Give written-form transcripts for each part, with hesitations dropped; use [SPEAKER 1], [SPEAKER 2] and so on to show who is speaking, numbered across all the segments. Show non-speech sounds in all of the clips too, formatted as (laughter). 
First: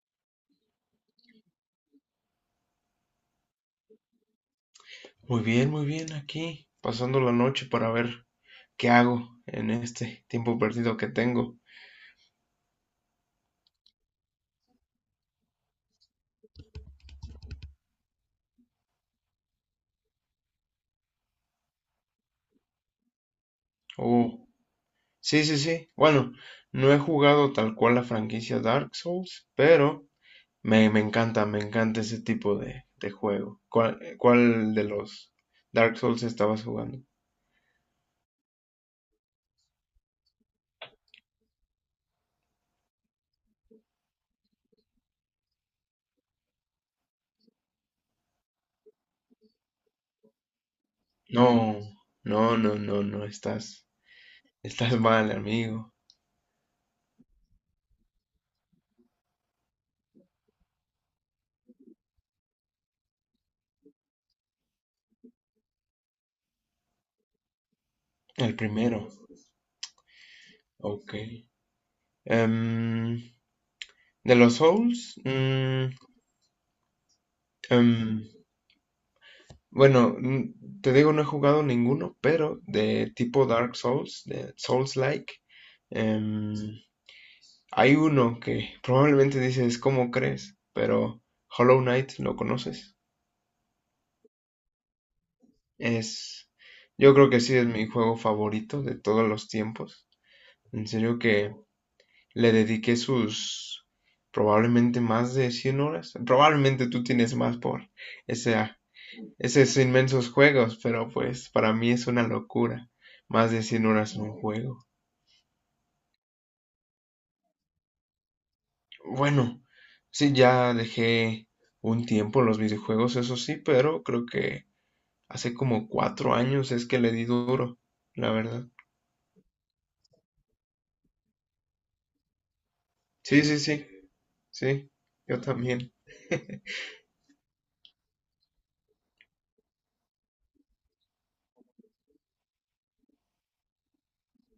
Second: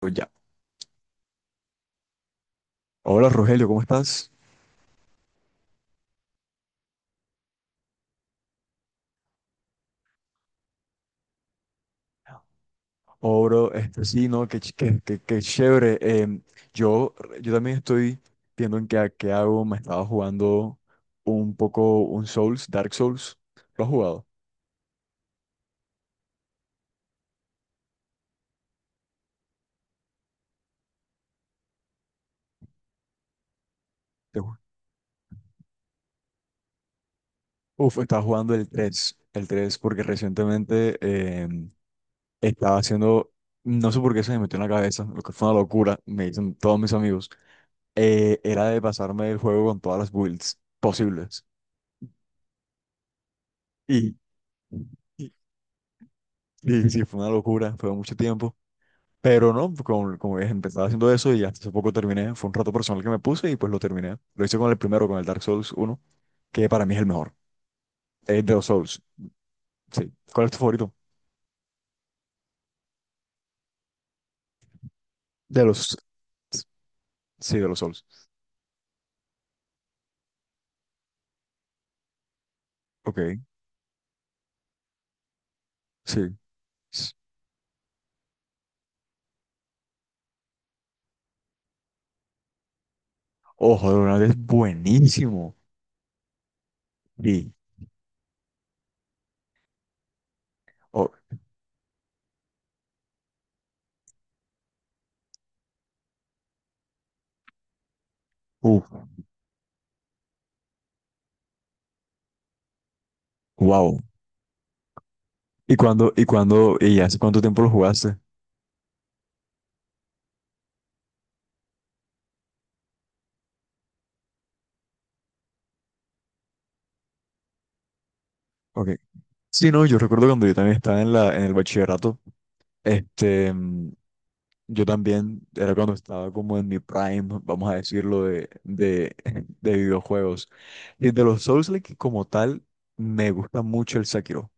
[SPEAKER 1] Pues ya. Hola Rogelio, ¿cómo estás?
[SPEAKER 2] Muy bien, aquí, pasando la noche para ver qué hago en este tiempo perdido que tengo.
[SPEAKER 1] Oh, bro, este, sí, no, qué, qué chévere. Yo, yo también estoy viendo en qué hago. Me estaba jugando un poco un Souls, Dark Souls. ¿Lo has jugado?
[SPEAKER 2] Oh, sí, sí, sí. Bueno, no he jugado tal cual la franquicia Dark Souls, pero me encanta, me encanta ese tipo de juego. ¿Cuál,
[SPEAKER 1] Te ju-
[SPEAKER 2] cuál de los Dark Souls estabas jugando?
[SPEAKER 1] Uf, estaba jugando el tres, porque recientemente em, estaba haciendo, no sé por qué se me metió en la cabeza, lo que fue una locura, me dicen todos mis amigos, era de pasarme el juego con todas las builds posibles.
[SPEAKER 2] No, no, no, no, no, estás,
[SPEAKER 1] Y,
[SPEAKER 2] estás mal, amigo.
[SPEAKER 1] Y sí, fue una locura, fue mucho tiempo. Pero no, como ves, empezaba haciendo eso y hasta hace poco terminé. Fue un rato personal que me puse y pues lo terminé. Lo hice con el primero, con el Dark Souls uno, que para mí es el mejor. Es de
[SPEAKER 2] El
[SPEAKER 1] los Souls.
[SPEAKER 2] primero.
[SPEAKER 1] Sí. ¿Cuál es tu favorito?
[SPEAKER 2] Ok. Em, de los Souls.
[SPEAKER 1] De los. Sí, de los Souls.
[SPEAKER 2] Em, Bueno, te digo, no he jugado ninguno, pero de
[SPEAKER 1] Ok,
[SPEAKER 2] tipo Dark Souls, de Souls-like,
[SPEAKER 1] sí.
[SPEAKER 2] em,
[SPEAKER 1] S-
[SPEAKER 2] hay uno que probablemente dices, ¿cómo crees? Pero Hollow Knight, ¿lo conoces?
[SPEAKER 1] Ojo, de verdad es buenísimo.
[SPEAKER 2] Es, yo creo que
[SPEAKER 1] Y.
[SPEAKER 2] sí es mi juego favorito de todos los tiempos. En
[SPEAKER 1] Oh,
[SPEAKER 2] serio que le dediqué sus probablemente más de 100 horas. Probablemente tú tienes más por esa
[SPEAKER 1] uh,
[SPEAKER 2] esos inmensos juegos, pero pues para mí es una locura. Más de 100
[SPEAKER 1] wow.
[SPEAKER 2] horas en un juego.
[SPEAKER 1] ¿Y hace cuánto tiempo lo jugaste?
[SPEAKER 2] Bueno, sí, ya dejé un tiempo los videojuegos, eso sí, pero creo que hace como 4 años es que le di duro, la verdad.
[SPEAKER 1] Ok. Sí, no, yo recuerdo cuando yo también estaba en en el bachillerato.
[SPEAKER 2] Sí,
[SPEAKER 1] Este.
[SPEAKER 2] sí, sí,
[SPEAKER 1] mm, Yo
[SPEAKER 2] sí, yo
[SPEAKER 1] también era
[SPEAKER 2] también.
[SPEAKER 1] cuando estaba como
[SPEAKER 2] (laughs)
[SPEAKER 1] en mi prime, vamos a decirlo, (laughs) de videojuegos. Y de los Souls-like como tal, me gusta mucho el Sekiro.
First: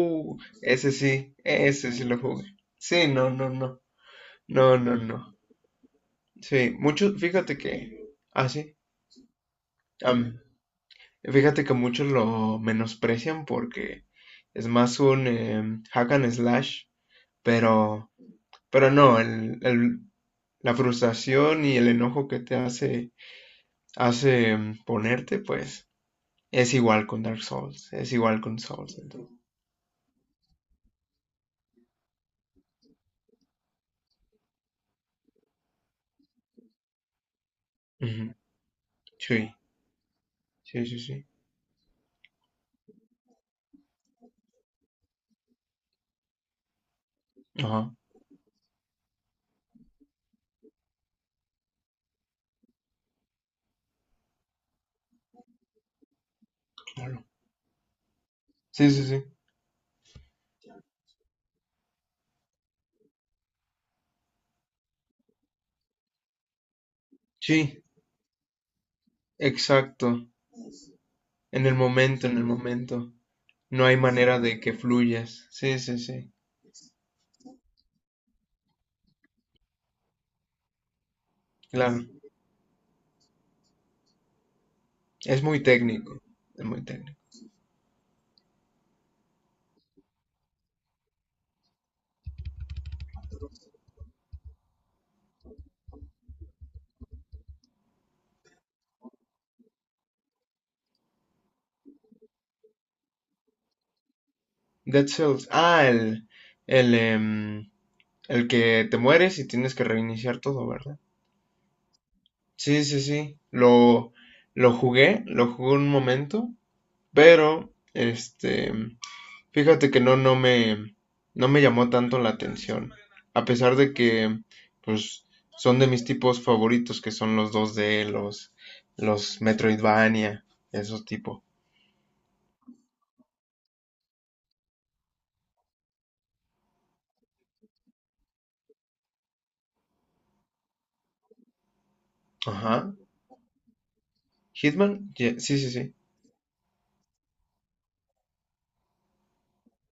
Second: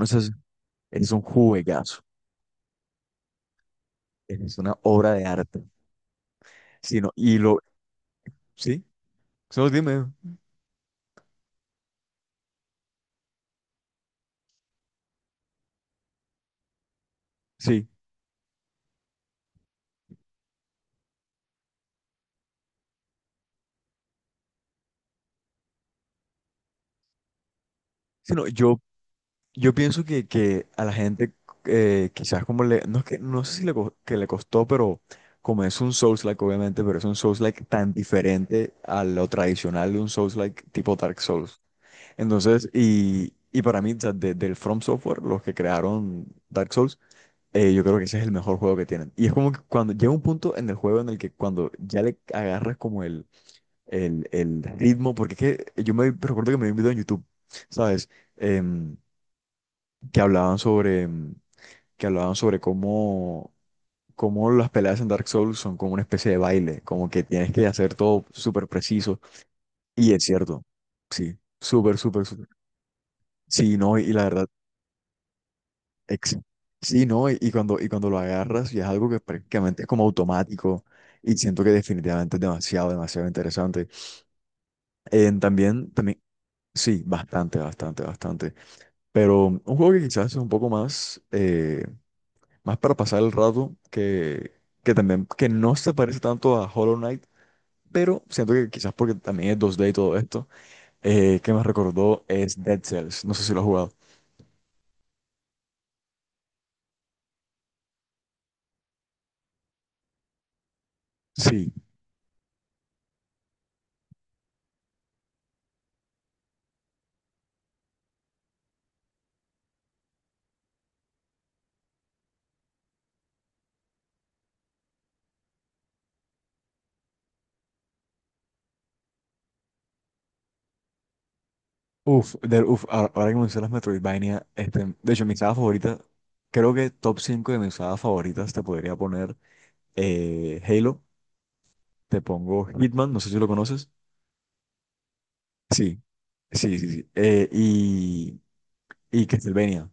[SPEAKER 1] No sé si- es un
[SPEAKER 2] ese
[SPEAKER 1] juegazo,
[SPEAKER 2] sí lo jugué. Sí, no, no, no,
[SPEAKER 1] es
[SPEAKER 2] no,
[SPEAKER 1] una
[SPEAKER 2] no,
[SPEAKER 1] obra de
[SPEAKER 2] no.
[SPEAKER 1] arte.
[SPEAKER 2] Sí,
[SPEAKER 1] Sino,
[SPEAKER 2] muchos,
[SPEAKER 1] y
[SPEAKER 2] fíjate
[SPEAKER 1] lo,
[SPEAKER 2] que, ah, sí,
[SPEAKER 1] sí, solo dime,
[SPEAKER 2] am, fíjate que muchos lo menosprecian porque es más un hack and slash,
[SPEAKER 1] sí.
[SPEAKER 2] pero, pero no, la frustración y el enojo que te hace, ponerte, pues es igual con Dark Souls, es igual
[SPEAKER 1] Sino,
[SPEAKER 2] con
[SPEAKER 1] yo,
[SPEAKER 2] Souls. Entonces.
[SPEAKER 1] yo pienso que a la gente quizás como le, no es que, no sé si le, que le costó, pero como es un Souls-like obviamente, pero es un Souls-like tan
[SPEAKER 2] Ujú.
[SPEAKER 1] diferente a lo
[SPEAKER 2] Sí,
[SPEAKER 1] tradicional de un Souls-like
[SPEAKER 2] sí,
[SPEAKER 1] tipo
[SPEAKER 2] sí,
[SPEAKER 1] Dark
[SPEAKER 2] sí.
[SPEAKER 1] Souls. Entonces, y para mí, o sea, del From Software, los que crearon Dark Souls, yo
[SPEAKER 2] Ajá.
[SPEAKER 1] creo que ese es el mejor juego que tienen. Y es como que cuando llega un punto en el juego en el que cuando ya le agarras como el ritmo, porque es que yo me recuerdo que me vi un video en YouTube, ¿sabes?
[SPEAKER 2] Sí,
[SPEAKER 1] Em,
[SPEAKER 2] sí, sí.
[SPEAKER 1] que hablaban sobre, em, que hablaban sobre cómo las peleas en Dark Souls son como una especie de baile, como que tienes que
[SPEAKER 2] Sí,
[SPEAKER 1] hacer todo súper preciso.
[SPEAKER 2] exacto.
[SPEAKER 1] Y es cierto, sí,
[SPEAKER 2] En el
[SPEAKER 1] súper, súper,
[SPEAKER 2] momento, en el
[SPEAKER 1] súper.
[SPEAKER 2] momento.
[SPEAKER 1] Sí,
[SPEAKER 2] No hay
[SPEAKER 1] no, y la
[SPEAKER 2] manera
[SPEAKER 1] verdad.
[SPEAKER 2] de que fluyas. Sí, sí, sí.
[SPEAKER 1] Ex- Sí, ¿no? Y cuando lo agarras, y es algo que prácticamente es como automático, y siento que
[SPEAKER 2] Claro.
[SPEAKER 1] definitivamente es demasiado, demasiado interesante.
[SPEAKER 2] Es muy
[SPEAKER 1] También,
[SPEAKER 2] técnico.
[SPEAKER 1] también,
[SPEAKER 2] Es muy
[SPEAKER 1] sí,
[SPEAKER 2] técnico.
[SPEAKER 1] bastante, bastante, bastante. Pero un juego que quizás es un poco más, más para pasar el rato, que también, que no se parece tanto a Hollow Knight, pero siento que quizás porque también es dos d y todo esto, que me recordó es Dead Cells. No sé si lo has jugado.
[SPEAKER 2] Dead Cells. Ah, el, em, el que te mueres y tienes que reiniciar todo, ¿verdad?
[SPEAKER 1] Sí.
[SPEAKER 2] Sí, sí, sí. Lo jugué un momento, pero este, fíjate que no me llamó tanto la atención. A pesar de que, pues, son de mis tipos favoritos, que son los 2D, los Metroidvania, esos tipos.
[SPEAKER 1] Uf, ahora que mencionas Metroidvania, de hecho, mi saga favorita, creo que top 5 de mis sagas favoritas te podría poner Halo, te pongo
[SPEAKER 2] Ajá.
[SPEAKER 1] Hitman, no sé si lo conoces.
[SPEAKER 2] Hitman, sí, sí, sí.
[SPEAKER 1] Sí, sí, sí, sí. Y Castlevania.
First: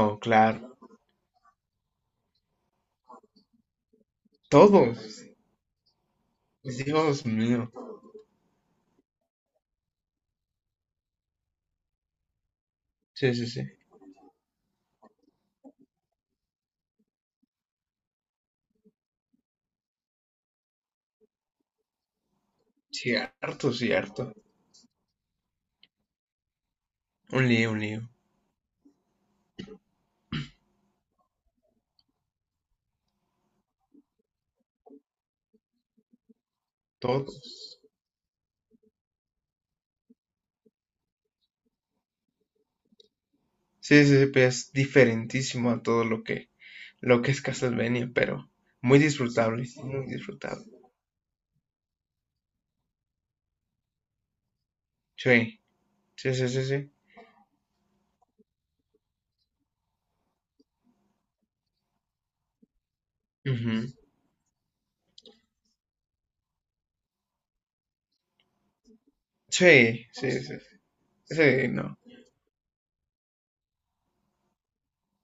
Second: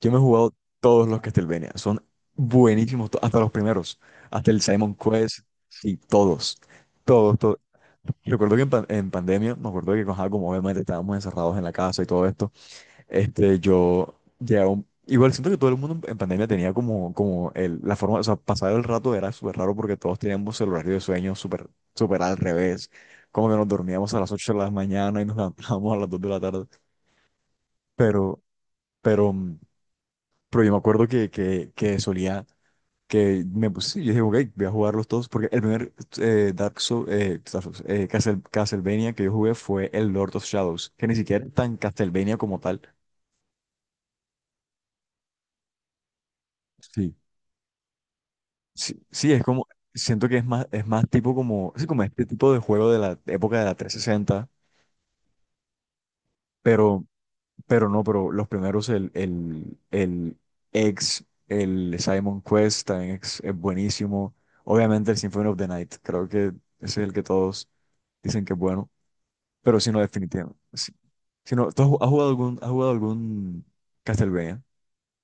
[SPEAKER 1] Yo me he jugado
[SPEAKER 2] claro.
[SPEAKER 1] todos los Castlevania, son buenísimos, hasta los primeros, hasta el Simon
[SPEAKER 2] Todos.
[SPEAKER 1] Quest, sí, todos,
[SPEAKER 2] Pues, Dios
[SPEAKER 1] todos, todos.
[SPEAKER 2] mío.
[SPEAKER 1] Recuerdo que en pandemia, me acuerdo que ajá, como obviamente estábamos encerrados en la casa y todo esto.
[SPEAKER 2] Sí, sí, sí.
[SPEAKER 1] Yo ya igual siento que todo el mundo en pandemia tenía como, como la forma, o sea, pasar el rato era súper raro porque todos teníamos el horario de sueño súper, súper al revés. Como que nos
[SPEAKER 2] Cierto,
[SPEAKER 1] dormíamos a las
[SPEAKER 2] cierto.
[SPEAKER 1] 8 de la mañana y nos (laughs) levantábamos a las 2 de la tarde.
[SPEAKER 2] Un lío, un lío.
[SPEAKER 1] Pero, pero, mm, pero yo me acuerdo que, que solía, que me puse, yo dije, ok, voy a jugarlos todos porque el primer
[SPEAKER 2] Todos.
[SPEAKER 1] Castlevania que yo jugué fue el Lord of Shadows, que ni siquiera es tan Castlevania como tal.
[SPEAKER 2] Sí, sí, sí, pues, es diferentísimo a todo lo que,
[SPEAKER 1] Sí.
[SPEAKER 2] lo que es Castlevania, pero
[SPEAKER 1] Sí, sí, es como,
[SPEAKER 2] muy
[SPEAKER 1] siento que es
[SPEAKER 2] disfrutable.
[SPEAKER 1] más, es más tipo como, sí, como este tipo de juego de la época de la 360,
[SPEAKER 2] Sí, sí, sí, sí, sí.
[SPEAKER 1] pero, no, pero los primeros, el, el X, el Simon Quest también es
[SPEAKER 2] Ujú.
[SPEAKER 1] buenísimo. Obviamente el Symphony of the Night, creo que ese es el que todos dicen que es bueno, pero si no,
[SPEAKER 2] Sí, sí, sí,
[SPEAKER 1] definitivamente. Si,
[SPEAKER 2] sí,
[SPEAKER 1] si
[SPEAKER 2] sí,
[SPEAKER 1] no, ¿tú has,
[SPEAKER 2] no.
[SPEAKER 1] ju- has jugado algún Castlevania?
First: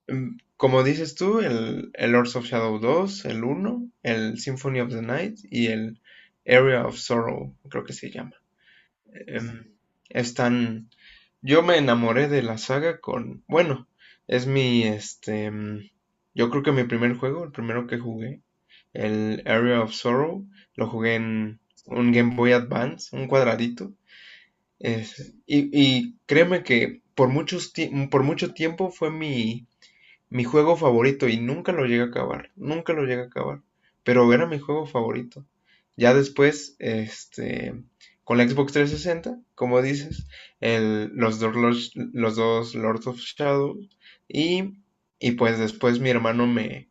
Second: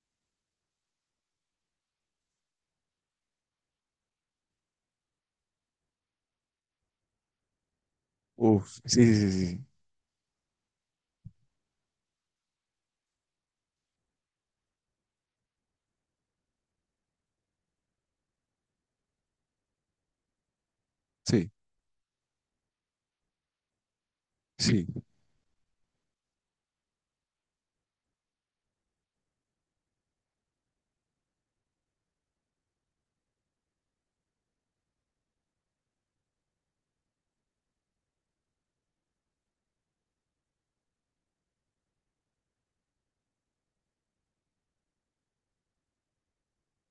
[SPEAKER 2] Como dices tú, el Lords of Shadow dos, el uno, el Symphony of the Night y el Area of Sorrow, creo que se llama.
[SPEAKER 1] Uf, sí, sí, sí, sí,
[SPEAKER 2] Em, están Yo me enamoré de la saga con, bueno, este, yo creo que mi primer juego, el primero que jugué, el Area of Sorrow, lo jugué
[SPEAKER 1] sí,
[SPEAKER 2] en un Game Boy Advance, un cuadradito.
[SPEAKER 1] sí.
[SPEAKER 2] Y créeme que por mucho tiempo fue mi juego favorito, y nunca lo llegué a acabar, nunca lo llegué a acabar, pero era mi juego favorito. Ya después, este, con la Xbox 360, como dices, el, los dos Lords of Shadow, y, y pues después mi hermano me,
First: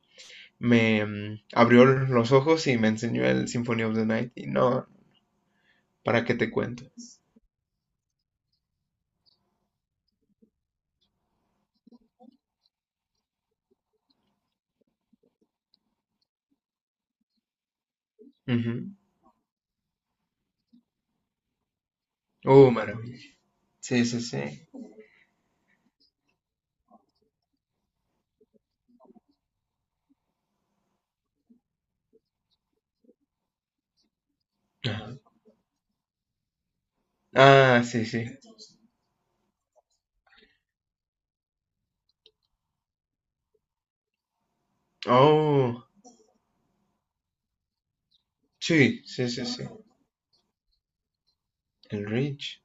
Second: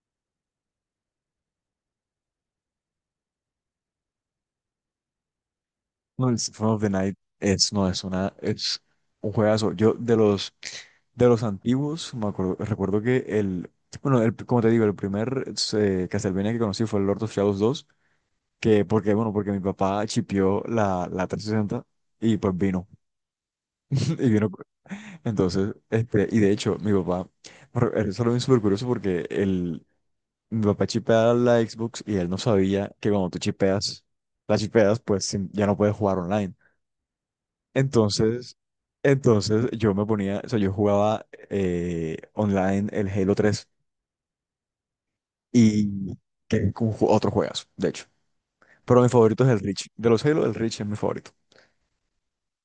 [SPEAKER 2] me mm, abrió los ojos y me enseñó el Symphony of the Night, y no, ¿para
[SPEAKER 1] No,
[SPEAKER 2] qué
[SPEAKER 1] el
[SPEAKER 2] te
[SPEAKER 1] Symphony of
[SPEAKER 2] cuento?
[SPEAKER 1] the Night no, es un juegazo. Yo, de los antiguos, recuerdo que bueno, como te digo, el primer Castlevania que conocí fue el Lord of Shadows 2, que,
[SPEAKER 2] Ujú.
[SPEAKER 1] porque, bueno, porque mi papá chipeó la 360 y pues
[SPEAKER 2] Oh,
[SPEAKER 1] vino,
[SPEAKER 2] maravilla.
[SPEAKER 1] (laughs)
[SPEAKER 2] Sí, sí,
[SPEAKER 1] y
[SPEAKER 2] sí.
[SPEAKER 1] vino. Entonces, y de hecho, mi papá, eso lo vi súper curioso porque mi papá chipea la Xbox y él no sabía que cuando tú la chipeas,
[SPEAKER 2] Ajá.
[SPEAKER 1] pues ya no puedes jugar online.
[SPEAKER 2] Ah, sí, sí.
[SPEAKER 1] Entonces, entonces yo me ponía, o sea, yo jugaba online el Halo 3,
[SPEAKER 2] Oh,
[SPEAKER 1] y que es otro juegazo, de hecho. Pero
[SPEAKER 2] sí,
[SPEAKER 1] mi
[SPEAKER 2] sí,
[SPEAKER 1] favorito
[SPEAKER 2] sí,
[SPEAKER 1] es el
[SPEAKER 2] sí.
[SPEAKER 1] Reach. De los Halo, el Reach es mi favorito.
[SPEAKER 2] El Reach.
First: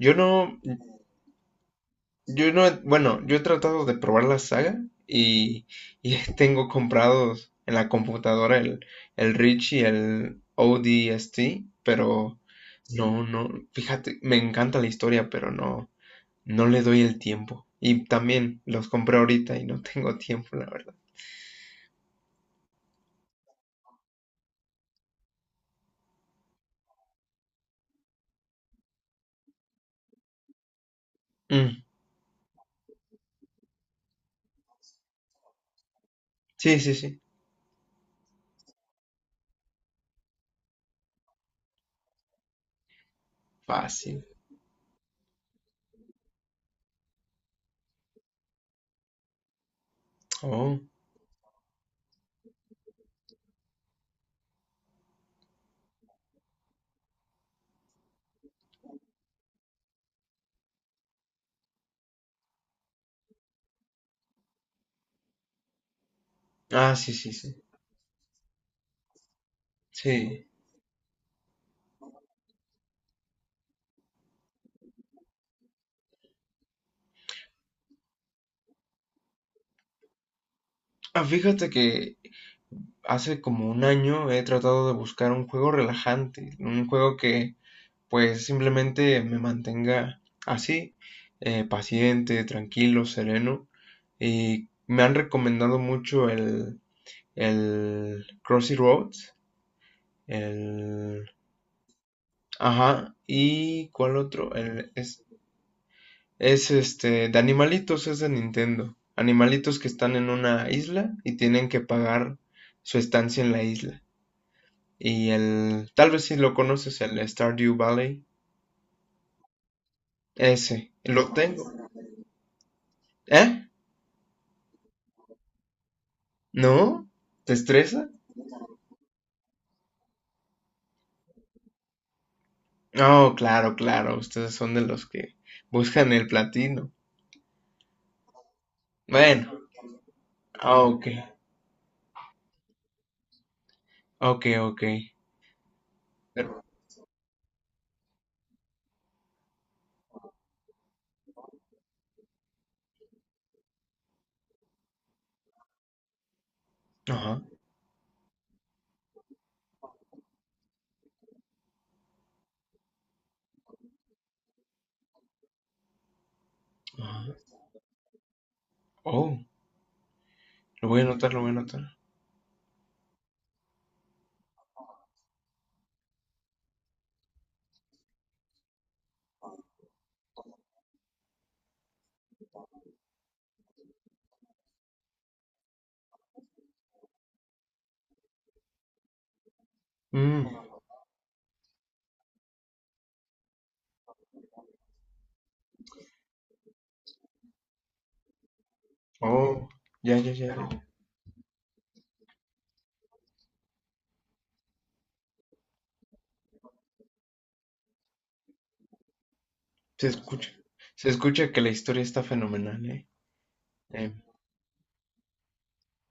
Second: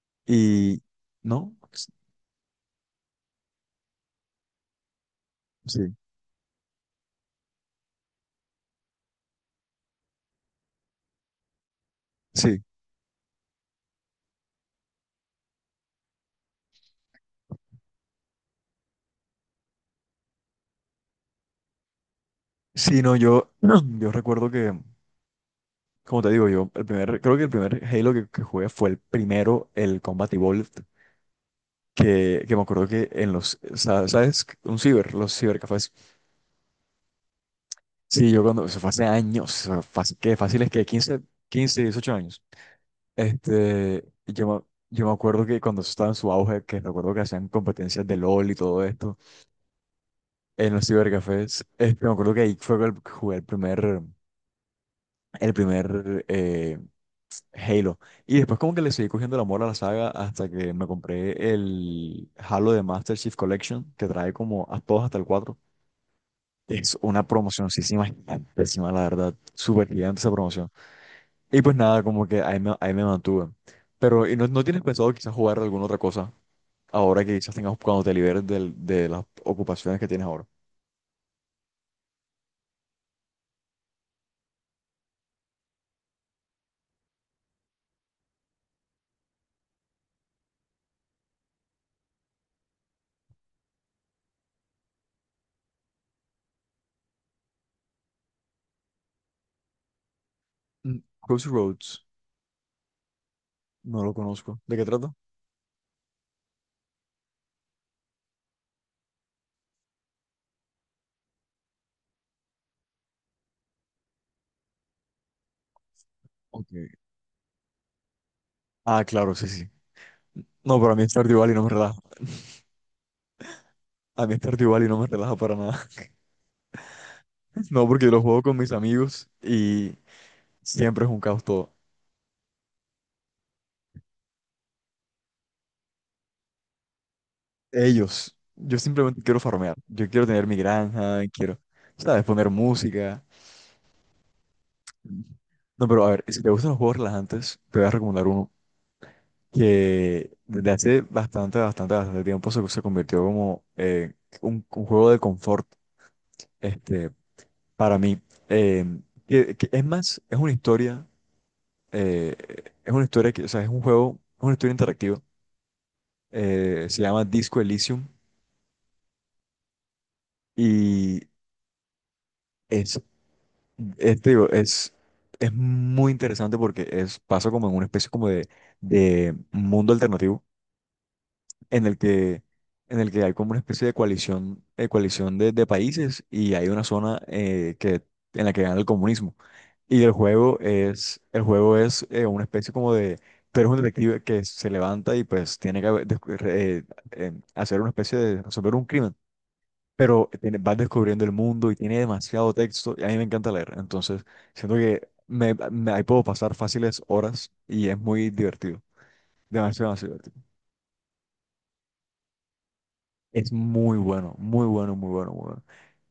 [SPEAKER 2] Yo no,
[SPEAKER 1] Y, ¿No?
[SPEAKER 2] yo no, bueno, yo he tratado de probar la saga y,
[SPEAKER 1] Sí,
[SPEAKER 2] y (laughs) tengo comprados en la computadora el Reach y el ODST, pero
[SPEAKER 1] sí.
[SPEAKER 2] no, no, fíjate, me encanta la historia, pero no, no le doy el tiempo. Y también los compré ahorita y no (laughs) tengo tiempo, la verdad.
[SPEAKER 1] Sí, no, yo, (clears throat) yo recuerdo que, como te digo, creo que el primer Halo que jugué fue el primero, el Combat Evolved,
[SPEAKER 2] Mm,
[SPEAKER 1] que me acuerdo que ¿sabes? Los cibercafés.
[SPEAKER 2] sí, sí, sí,
[SPEAKER 1] Sí, eso fue hace años, o sea, fácil, que fácil es que 15, 15, 18 años. Este,
[SPEAKER 2] fácil.
[SPEAKER 1] yo, me- yo me acuerdo que cuando eso estaba en su auge, que recuerdo que hacían competencias de LOL y todo esto en
[SPEAKER 2] Oh,
[SPEAKER 1] los cibercafés, me acuerdo que ahí fue jugué el primer Halo. Y después como que le seguí cogiendo el amor a la saga hasta que me compré el Halo de Master Chief Collection, que trae como a todos hasta el 4.
[SPEAKER 2] ah,
[SPEAKER 1] Es
[SPEAKER 2] sí,
[SPEAKER 1] una
[SPEAKER 2] sí, sí,
[SPEAKER 1] promocioncísima, gigantísima, la verdad, súper gigante esa
[SPEAKER 2] sí.
[SPEAKER 1] promoción. Y pues nada, como que ahí me mantuve. Pero, ¿y no tienes pensado quizás jugar alguna otra cosa ahora que quizás tengas cuando te liberes de las ocupaciones que tienes ahora?
[SPEAKER 2] Ah, fíjate que hace como un año he tratado de buscar un juego relajante, un juego que pues simplemente me mantenga así, paciente, tranquilo, sereno. Y me han recomendado mucho el Crossy Roads, el...
[SPEAKER 1] Crossroads,
[SPEAKER 2] ¿Ajá, y
[SPEAKER 1] no lo
[SPEAKER 2] cuál otro?
[SPEAKER 1] conozco. ¿De qué trata?
[SPEAKER 2] Es este, de animalitos, es de Nintendo. Animalitos que están en una isla y tienen que pagar su estancia en la isla. Y tal vez si lo
[SPEAKER 1] Ok.
[SPEAKER 2] conoces, el Stardew Valley.
[SPEAKER 1] Ah, claro, sí, sí. No,
[SPEAKER 2] Ese,
[SPEAKER 1] pero a mí
[SPEAKER 2] lo
[SPEAKER 1] Stardew Valley no me
[SPEAKER 2] tengo.
[SPEAKER 1] relaja.
[SPEAKER 2] ¿Eh?
[SPEAKER 1] A mí Stardew Valley no me relaja para nada. (laughs)
[SPEAKER 2] ¿No? ¿Te
[SPEAKER 1] No, porque
[SPEAKER 2] estresa?
[SPEAKER 1] yo lo juego con mis amigos y siempre es un caos todo.
[SPEAKER 2] Oh, claro, claro. Ustedes son de los que buscan el platino.
[SPEAKER 1] Ellos, yo simplemente quiero
[SPEAKER 2] Bueno,
[SPEAKER 1] farmear. Yo quiero tener mi
[SPEAKER 2] ah, ok,
[SPEAKER 1] granja, quiero, ¿sabes? Poner música.
[SPEAKER 2] ok, ok.
[SPEAKER 1] No, pero a ver, si te
[SPEAKER 2] Pero-
[SPEAKER 1] gustan los juegos relajantes, te voy a recomendar uno que desde hace bastante, bastante, bastante tiempo se convirtió como un juego de confort, este,
[SPEAKER 2] Ajá,
[SPEAKER 1] para mí. Eh, que es más, es una historia, eh, que, o sea, es una historia interactiva. Se llama
[SPEAKER 2] ajá.
[SPEAKER 1] Disco Elysium
[SPEAKER 2] Oh, lo voy a
[SPEAKER 1] y
[SPEAKER 2] anotar, lo voy a anotar.
[SPEAKER 1] es, te digo, es muy interesante porque pasa como en una especie como de mundo alternativo en el que, en el que hay como una especie de coalición, coalición de países y hay una zona en la que gana el comunismo. Y el
[SPEAKER 2] Mm,
[SPEAKER 1] juego es, el juego es una especie como pero es un detective que se levanta y pues tiene que haber hacer una especie de resolver un crimen.
[SPEAKER 2] oh, ya,
[SPEAKER 1] Pero
[SPEAKER 2] ya, ya. Ya.
[SPEAKER 1] vas descubriendo el mundo y tiene demasiado texto y a mí me encanta leer. Entonces, siento que ahí puedo pasar fáciles horas y es muy divertido. Demasiado,
[SPEAKER 2] Se
[SPEAKER 1] demasiado divertido.
[SPEAKER 2] escucha. Se escucha que la historia está fenomenal, ¿eh?
[SPEAKER 1] Es muy
[SPEAKER 2] Em,
[SPEAKER 1] bueno, muy bueno, muy bueno, muy bueno.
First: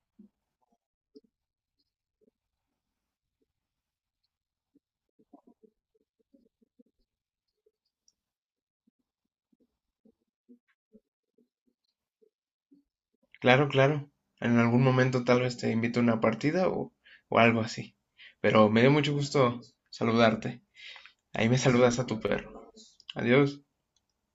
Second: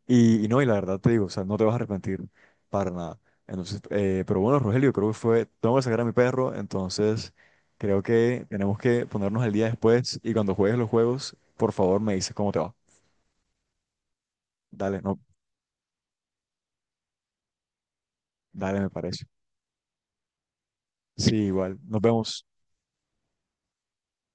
[SPEAKER 1] Y no, y la verdad te digo, o sea, no te vas a arrepentir para nada. Entonces, pero bueno, Rogelio, tengo que sacar a mi perro, entonces creo que tenemos que ponernos al día después y cuando juegues los juegos, por favor me dices cómo te va.
[SPEAKER 2] Claro, claro. En algún
[SPEAKER 1] Dale, no,
[SPEAKER 2] momento tal vez te invito a una partida o algo así. Pero
[SPEAKER 1] dale,
[SPEAKER 2] me
[SPEAKER 1] me
[SPEAKER 2] dio mucho
[SPEAKER 1] parece.
[SPEAKER 2] gusto saludarte.
[SPEAKER 1] Sí,
[SPEAKER 2] Ahí me
[SPEAKER 1] igual,
[SPEAKER 2] saludas
[SPEAKER 1] nos
[SPEAKER 2] a tu
[SPEAKER 1] vemos.
[SPEAKER 2] perro. Adiós.